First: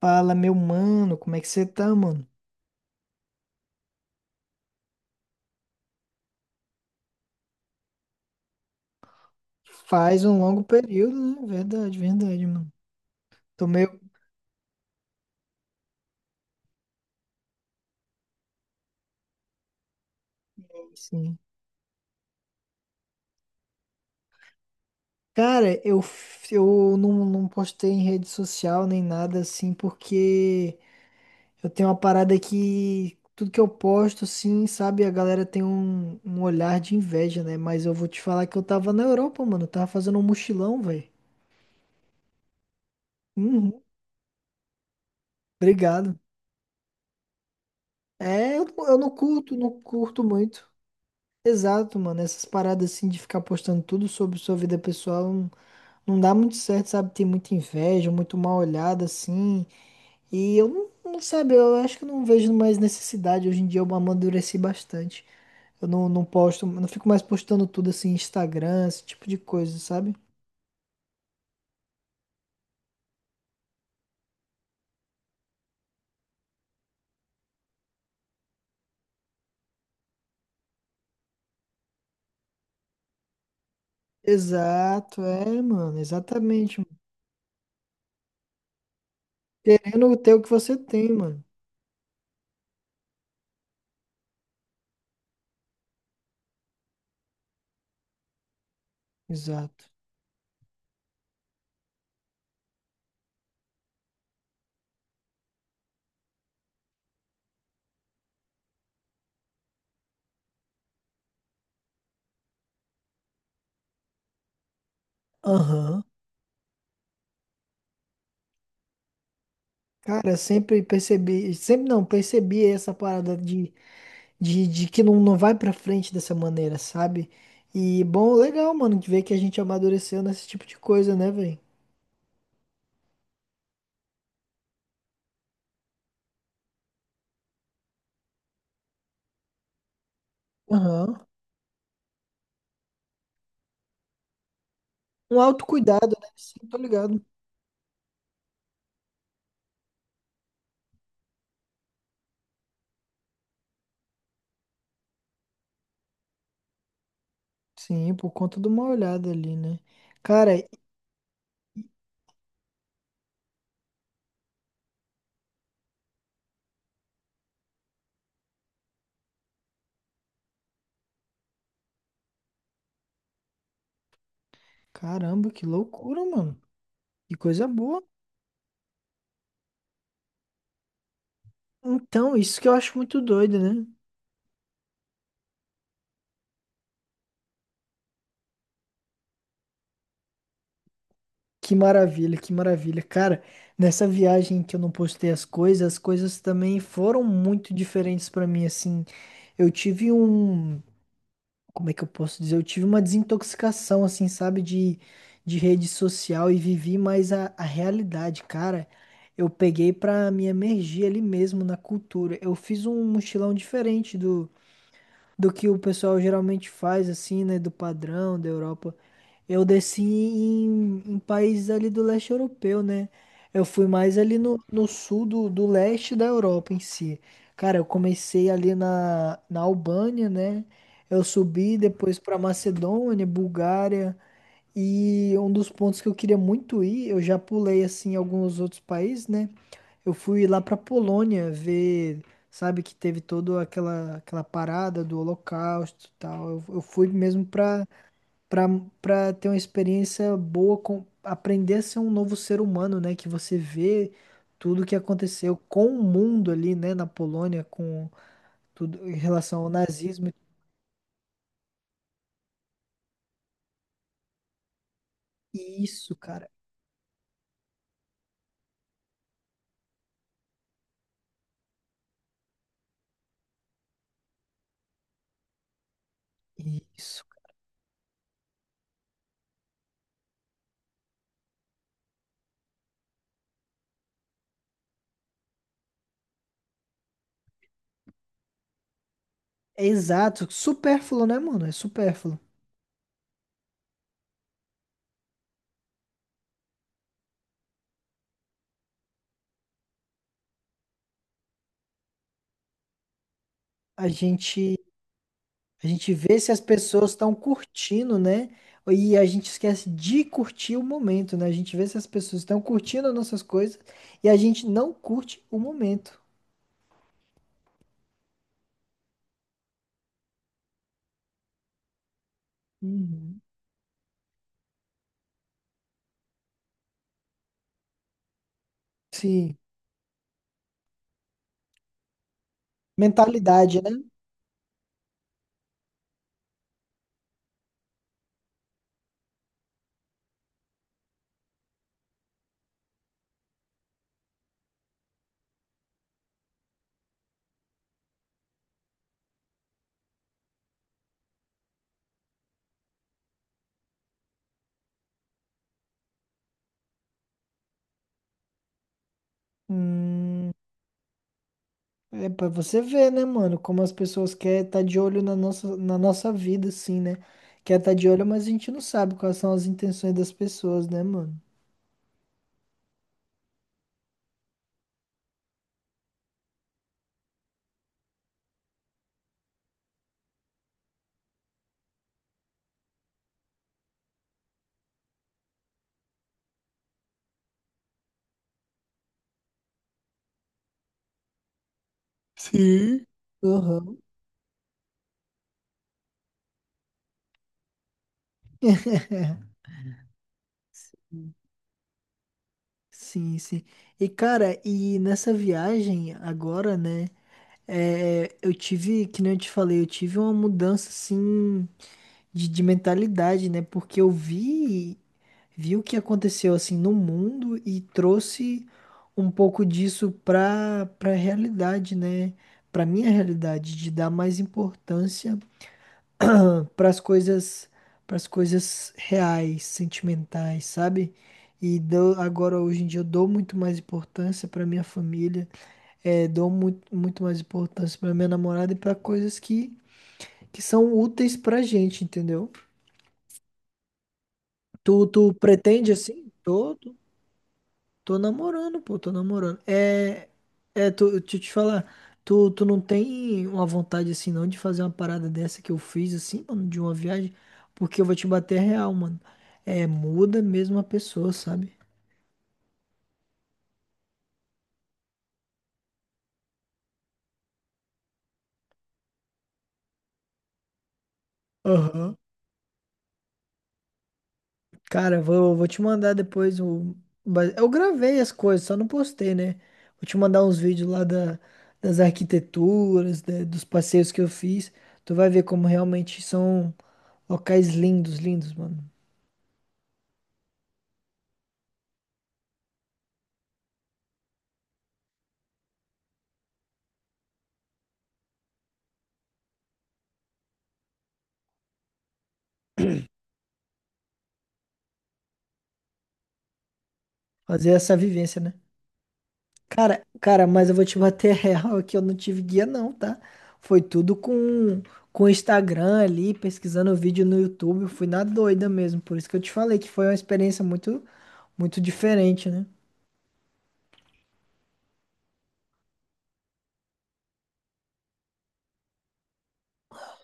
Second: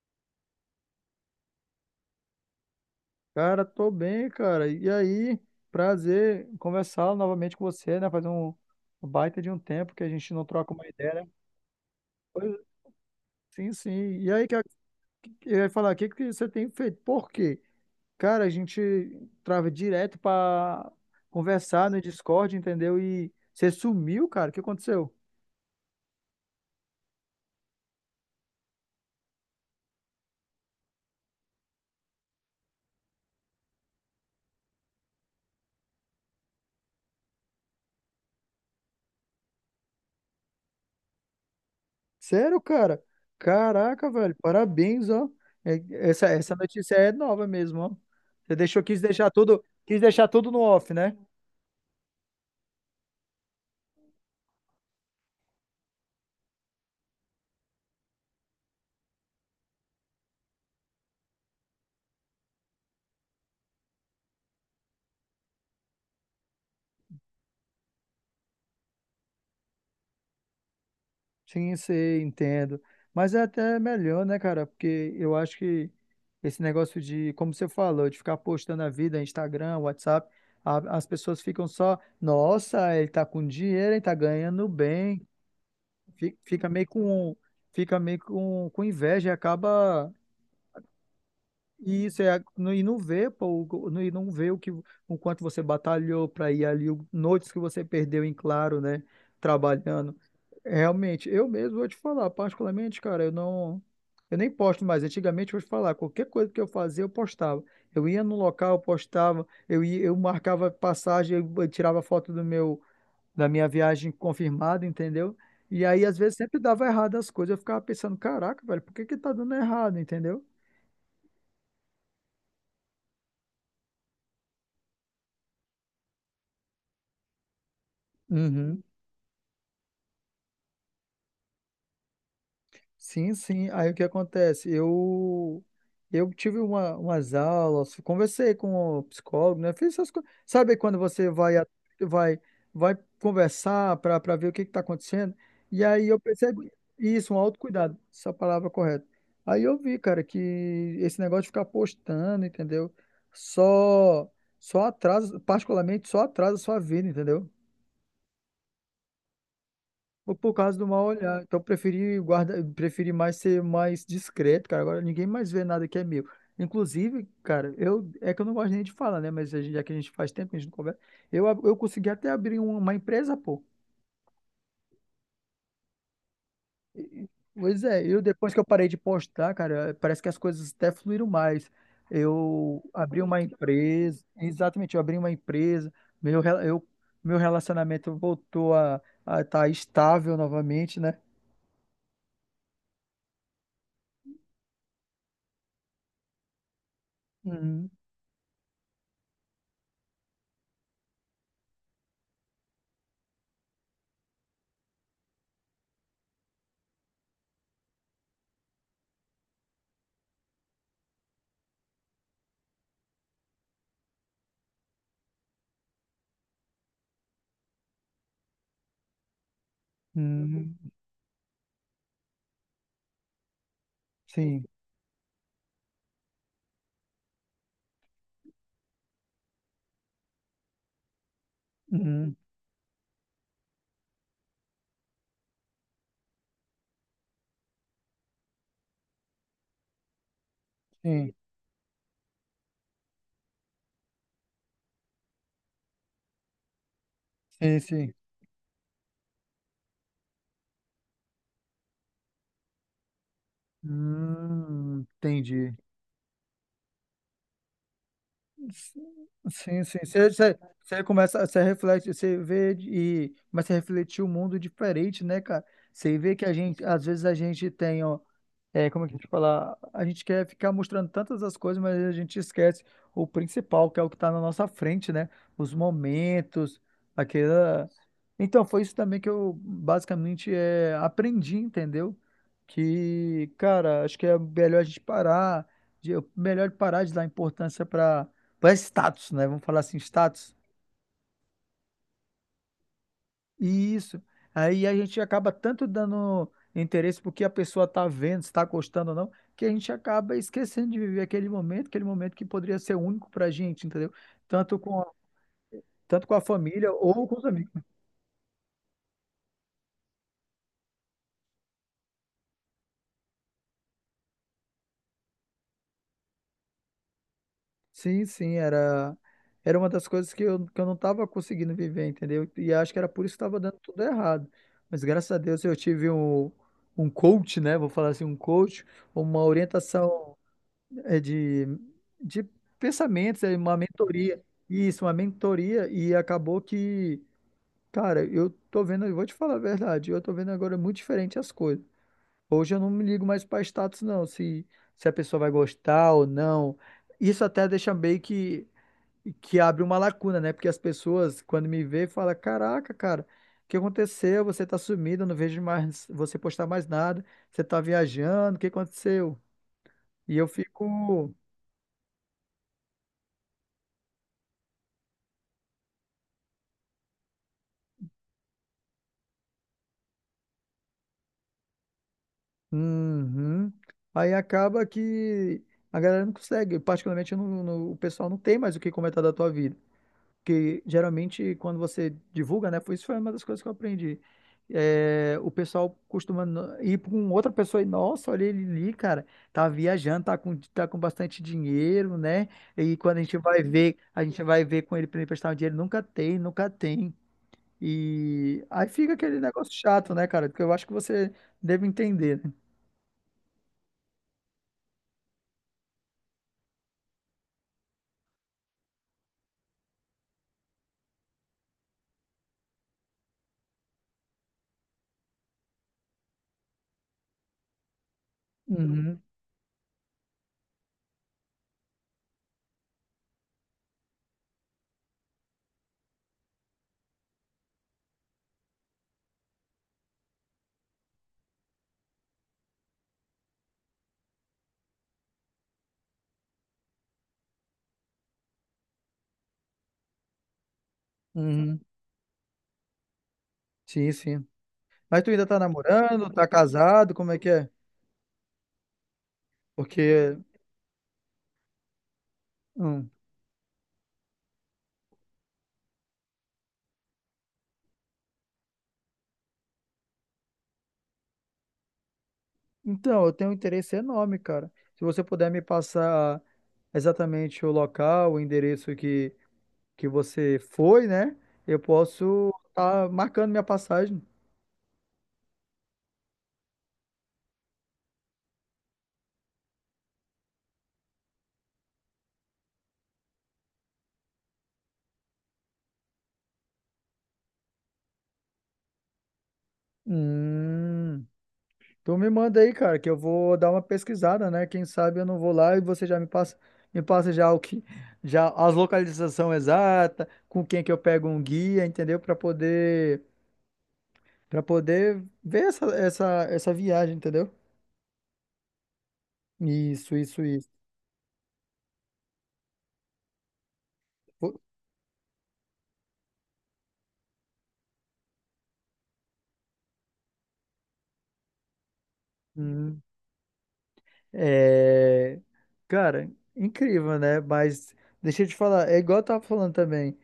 Fala, meu mano, como é que você tá, mano? Cara, tô bem, cara. E aí, prazer conversar novamente com você, né? Faz um baita de um tempo que a Faz gente um não longo troca uma período, ideia, né? né? Verdade, verdade, Pois, mano. Tô sim, sim. meio E aí, que eu ia falar, o que que você tem feito? Por quê? Cara, a gente trava direto pra assim. conversar no Discord, entendeu? E você sumiu, cara. O que aconteceu? Cara, eu não postei em rede social nem nada assim, porque eu tenho uma parada que tudo que eu posto, assim, sabe, a galera tem um olhar de inveja, né? Mas eu vou te falar que eu tava na Europa, mano. Eu tava fazendo um mochilão, velho. Sério, cara? Uhum, Caraca, velho. Parabéns, ó. É- obrigado. essa notícia é nova mesmo, ó. Você deixou, Eu não curto, não quis curto deixar tudo no muito. off, né? Exato, mano. Essas paradas assim de ficar postando tudo sobre sua vida pessoal não dá muito certo, sabe? Tem muita inveja, muito mal olhada assim. E eu não, não sabe, eu acho que eu não vejo mais necessidade. Hoje em dia eu amadureci bastante. Eu não, não posto, não fico mais postando tudo assim, Instagram, esse tipo de coisa, sabe? Sim, sei, entendo. Mas é até melhor, né, cara? Porque eu acho que esse negócio de, como você falou, de ficar postando a vida, Instagram, WhatsApp, as pessoas ficam só, nossa, ele tá com dinheiro, ele tá ganhando Exato, bem. é, mano. Fi- Fica Exatamente. meio Mano. com, fica meio com inveja e acaba. Querendo ter o que você tem, mano. E isso é e não vê, pô, e não vê o que o quanto você batalhou para ir ali, o- noites que você perdeu em claro, né, Exato. trabalhando. Realmente, eu mesmo vou te falar, particularmente, cara, eu nem posto mais. Antigamente eu vou te falar, qualquer coisa que eu fazia, eu postava. Eu ia no local, eu postava, eu ia, eu marcava passagem, eu tirava foto do meu da minha viagem confirmada, entendeu? E aí Aham. às vezes sempre dava errado as coisas, eu ficava pensando, caraca, velho, por que que tá dando errado, Cara, entendeu? sempre percebi, sempre não, percebi essa parada de de que não vai pra frente dessa maneira, sabe? E bom, legal, Uhum. mano, de ver que a gente amadureceu nesse tipo de coisa, né, velho? Sim, sim. Aí o que acontece? Eu tive umas aulas, conversei com o psicólogo, né? Fiz essas coisas. Sabe quando Aham. você vai a- vai vai conversar para ver o que está acontecendo? Um E aí autocuidado, eu né? Sim, percebi tô ligado. isso, um autocuidado, essa palavra correta. Aí eu vi, cara, que esse negócio de ficar postando, entendeu? Só só atrasa, particularmente só atrasa a sua vida, entendeu? Sim, por conta de uma olhada ali, né? Ou por Cara, causa do mal olhar. Então, eu preferi guarda, preferi mais ser mais discreto, cara. Agora ninguém mais vê nada que é meu. Inclusive, cara, eu é que eu não gosto nem de falar, né? Mas já que a gente faz tempo, que a gente não conversa. Eu consegui até abrir uma empresa, pô. caramba, que loucura, mano. Que coisa Pois boa. é, eu depois que eu parei de postar, cara, parece que as coisas até fluíram mais. Então, isso que eu Eu acho muito abri uma doido, né? empresa, exatamente, eu abri uma empresa, meu, rela- eu, meu relacionamento voltou a estar estável novamente, né? Que maravilha, que maravilha. Cara, nessa viagem que eu não postei as coisas também foram muito Uhum. diferentes pra mim, assim. Eu tive um. Como é que eu posso dizer? Eu tive uma desintoxicação, assim, sabe, de rede social e vivi mais a realidade, cara. Eu peguei pra me emergir ali mesmo na cultura. Eu fiz um mochilão diferente do que o pessoal geralmente faz, assim, né? Do padrão da Europa. Eu desci Uhum. Em países ali do leste europeu, né? Eu fui mais ali Sim. no sul do leste da Europa em si. Cara, eu comecei ali na Albânia, né? Eu subi depois Uhum. pra Macedônia, Bulgária. E um dos pontos que eu queria muito ir, eu já pulei assim em alguns outros países, né? Eu fui lá pra Sim, Polônia ver, sabe, que teve toda aquela, aquela parada do Holocausto e tal. Eu fui mesmo sim, sim. pra, pra ter uma experiência boa, com, aprender a ser um novo ser humano, né? Que você vê tudo que aconteceu Entendi. com o mundo ali, né, na Polônia, com tudo em relação ao Sim, sim. Você, nazismo. você, você começa, você reflete, você vê e mas você refletir o mundo diferente, né, cara? Isso, Você vê que cara, a gente, às vezes a gente tem, ó, é, como é que eu te falar? A gente quer ficar mostrando tantas as coisas, mas a gente esquece o principal, que é o que está na nossa frente, né? Os momentos, isso. aquela. Então, foi isso também que eu basicamente aprendi, entendeu? Que, cara, acho que é melhor a gente parar, melhor parar de dar importância para status, né? Vamos falar É assim, exato, status. supérfluo, né, mano? É supérfluo. Isso. Aí a gente acaba tanto dando interesse porque a pessoa está vendo, se está gostando ou não, que a gente acaba esquecendo de viver aquele momento que poderia ser único para a gente, A entendeu? gente. Tanto com a, A gente tanto com vê a se as família pessoas ou estão com os amigos. curtindo, né? E a gente esquece de curtir o momento, né? A gente vê se as pessoas estão curtindo as nossas coisas e a gente não curte o momento. Sim, sim, era, era uma das coisas que eu não estava conseguindo viver, entendeu? E acho que era por isso que Uhum. estava dando tudo errado. Mas graças a Deus eu tive um coach, né? Vou falar assim, um coach, uma Sim. orientação é de, de pensamentos, é uma Mentalidade, né? mentoria. Isso, uma mentoria. E acabou que, cara, eu tô vendo, eu vou te falar a verdade, eu tô vendo agora muito diferente as coisas. Hoje eu não me ligo mais para status, se a pessoa vai gostar ou não. Isso até deixa meio que abre uma lacuna, né? Porque as pessoas, quando me vê, falam: Caraca, cara, o que aconteceu? Você tá sumido, eu não vejo mais você postar mais nada, você tá viajando, o que aconteceu? E eu Hum, fico. é pra você ver, né, mano? Como as pessoas querem estar de olho na nossa vida, assim, né? Quer estar de olho, mas a gente não sabe quais são as intenções das pessoas, né, mano? Uhum. Aí acaba que a galera não consegue, particularmente eu não- não- o pessoal não tem mais o que comentar da tua vida, porque geralmente quando você divulga, né, foi uma das coisas que eu aprendi. É, o pessoal costuma ir com outra pessoa e, nossa, olha ele ali, cara, tá viajando, tá com bastante dinheiro, né? E Sim. quando a gente vai ver, Uhum. a gente vai ver com ele para emprestar um dinheiro, nunca tem, nunca tem. E aí fica aquele negócio chato, né, cara? Porque eu acho que você deve entender, né? Sim, sim. E cara, e nessa viagem agora, né? É, eu tive, que nem eu te falei, eu tive uma mudança assim de mentalidade, né? Porque eu vi, vi o que aconteceu assim no mundo e trouxe Uhum. um pouco disso pra para realidade, né? Pra minha realidade, de dar mais importância para as coisas, para as coisas reais, sentimentais, sabe? E dou, agora hoje em dia eu dou muito mais importância para minha família, eh, dou muito mais importância para minha namorada e para coisas que são úteis pra Uhum. gente, entendeu? Sim, sim. Tu, Mas tu tu ainda tá pretende assim? namorando, tá Tô, tô. casado, como é que é? Tô namorando, pô, tô namorando. É, Porque, é, tô, deixa eu te falar, tu não hum. tem uma vontade assim não de fazer uma parada dessa que eu fiz assim, mano, de uma viagem, porque eu vou te bater real, mano. É, muda mesmo a pessoa, sabe? Então, eu tenho um interesse enorme, cara. Se você puder me passar exatamente o local, que você foi, né? Eu Aham. posso estar marcando minha passagem. Cara, vou te mandar depois o. Mas eu gravei as coisas, só não postei, né? Vou te mandar uns vídeos lá da, das arquiteturas, dos passeios que eu fiz. Tu vai ver como realmente são locais lindos, lindos, mano. Hum. Tu me manda aí, cara, que eu vou dar uma pesquisada, né? Quem sabe eu não vou lá e você já me passa já as localização exata, com quem que eu pego um guia, entendeu? Para poder Pra poder ver essa viagem, entendeu? Fazer essa vivência, né? Cara, Isso, isso, cara, mas isso. eu vou te bater real que eu não tive guia não, tá? Foi tudo Pô, com o Instagram ali, pesquisando vídeo no YouTube, eu fui na doida mesmo. Por isso que eu te falei que foi uma experiência muito muito diferente, né? hum, é, cara, incrível, né? Mas deixa eu te falar, é igual eu tava falando também.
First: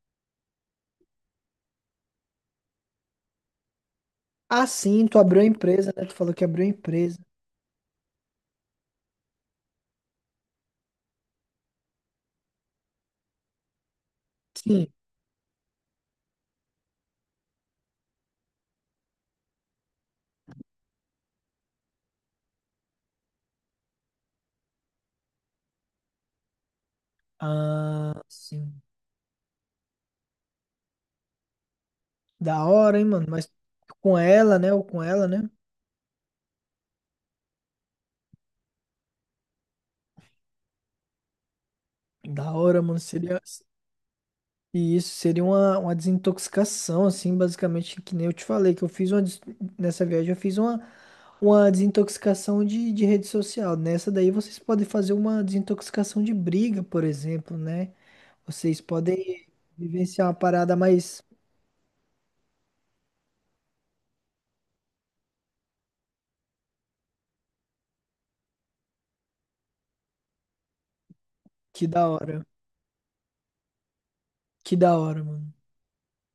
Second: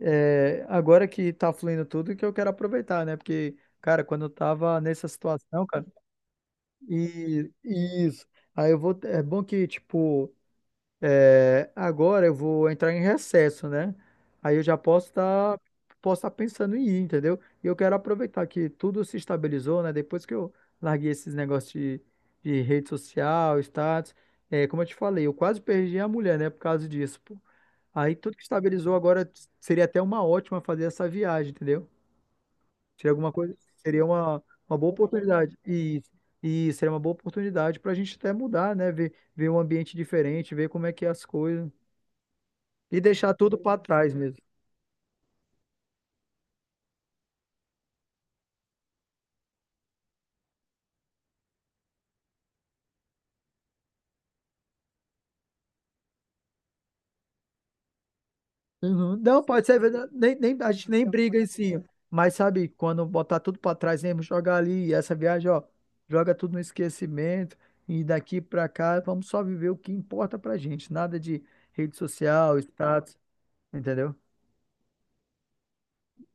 É, agora que tá fluindo tudo, que eu quero aproveitar, né? Porque, cara, quando eu Ah, tava sim, nessa tu abriu a situação, cara, empresa, né? Tu falou que abriu a empresa. e e isso. Aí eu vou. É bom que, tipo. É, agora eu vou entrar em recesso, né? Aí eu já Sim. Posso estar pensando em ir, entendeu? E eu quero aproveitar que tudo se estabilizou, né? Depois que eu larguei esses negócios de rede social, status, é, como eu te falei, eu quase perdi a mulher, né? Por causa disso, pô. Aí Ah, tudo que sim. estabilizou agora seria até uma ótima fazer essa viagem, entendeu? Da hora, hein, Seria mano? alguma Mas coisa, seria com ela, né? uma Ou boa com ela, né? oportunidade. E seria uma boa oportunidade para a gente até mudar, né? Ver um ambiente diferente, ver como é que é as coisas. Da hora, mano. E deixar Seria. tudo para trás mesmo. E isso seria uma desintoxicação, assim, basicamente, que nem eu te falei, que eu fiz uma, nessa viagem eu fiz uma desintoxicação de rede social. Nessa daí vocês podem fazer uma desintoxicação de briga, por exemplo, né? Vocês Uhum. Não, podem pode ser verdade. vivenciar uma Nem, nem, a parada gente nem mais briga em si. Mas sabe, quando botar tudo para trás mesmo, jogar ali, e essa viagem, ó, joga tudo no esquecimento. E daqui para cá, vamos só viver o que importa pra gente. Nada de que rede da hora. social, status, entendeu? Que da hora, mano.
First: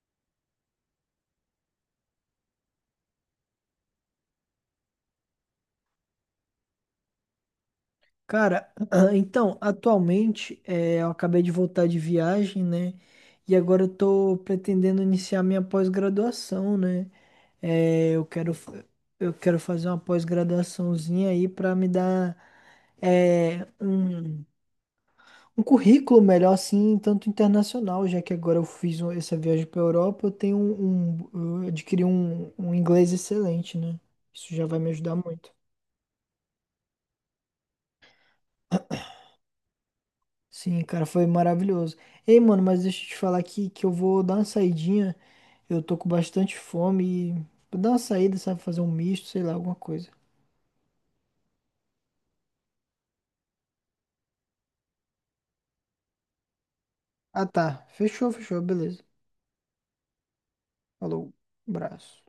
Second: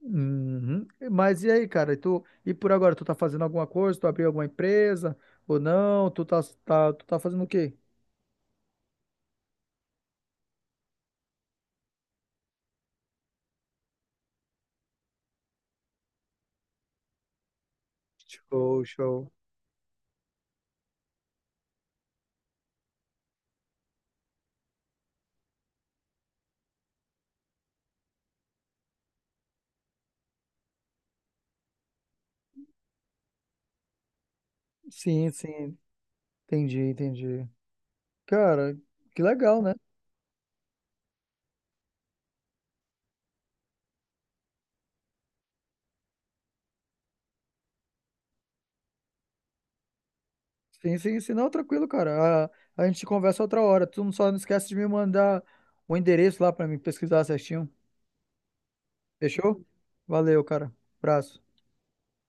Uhum. Mas e aí, cara? E tu, e por agora, tu tá fazendo alguma coisa? Tu abriu alguma empresa ou não? Tu tá fazendo o quê? Cara, então, atualmente, é, eu acabei de voltar de viagem, né? E agora eu tô pretendendo iniciar minha pós-graduação, né? É, eu quero, Show, show. eu quero fazer uma pós-graduaçãozinha aí para me dar é, um currículo melhor, assim, tanto internacional, já que agora eu fiz essa viagem para Europa, eu tenho eu adquiri um inglês excelente, né? Isso já vai me ajudar Sim, muito. sim. Entendi, entendi. Cara, que legal, né? Sim, cara, foi maravilhoso. Ei, mano, mas deixa eu te falar aqui que eu vou dar uma saidinha. Eu tô com bastante fome e vou dar uma saída, sabe? Fazer um misto, sei lá, alguma coisa. Sim, sim, sim. Não, tranquilo, cara. A gente conversa outra hora. Tu não esquece de me mandar o endereço lá pra mim pesquisar Ah, certinho. tá. Fechou, fechou, beleza. Fechou? Valeu, cara. Falou, Abraço. abraço.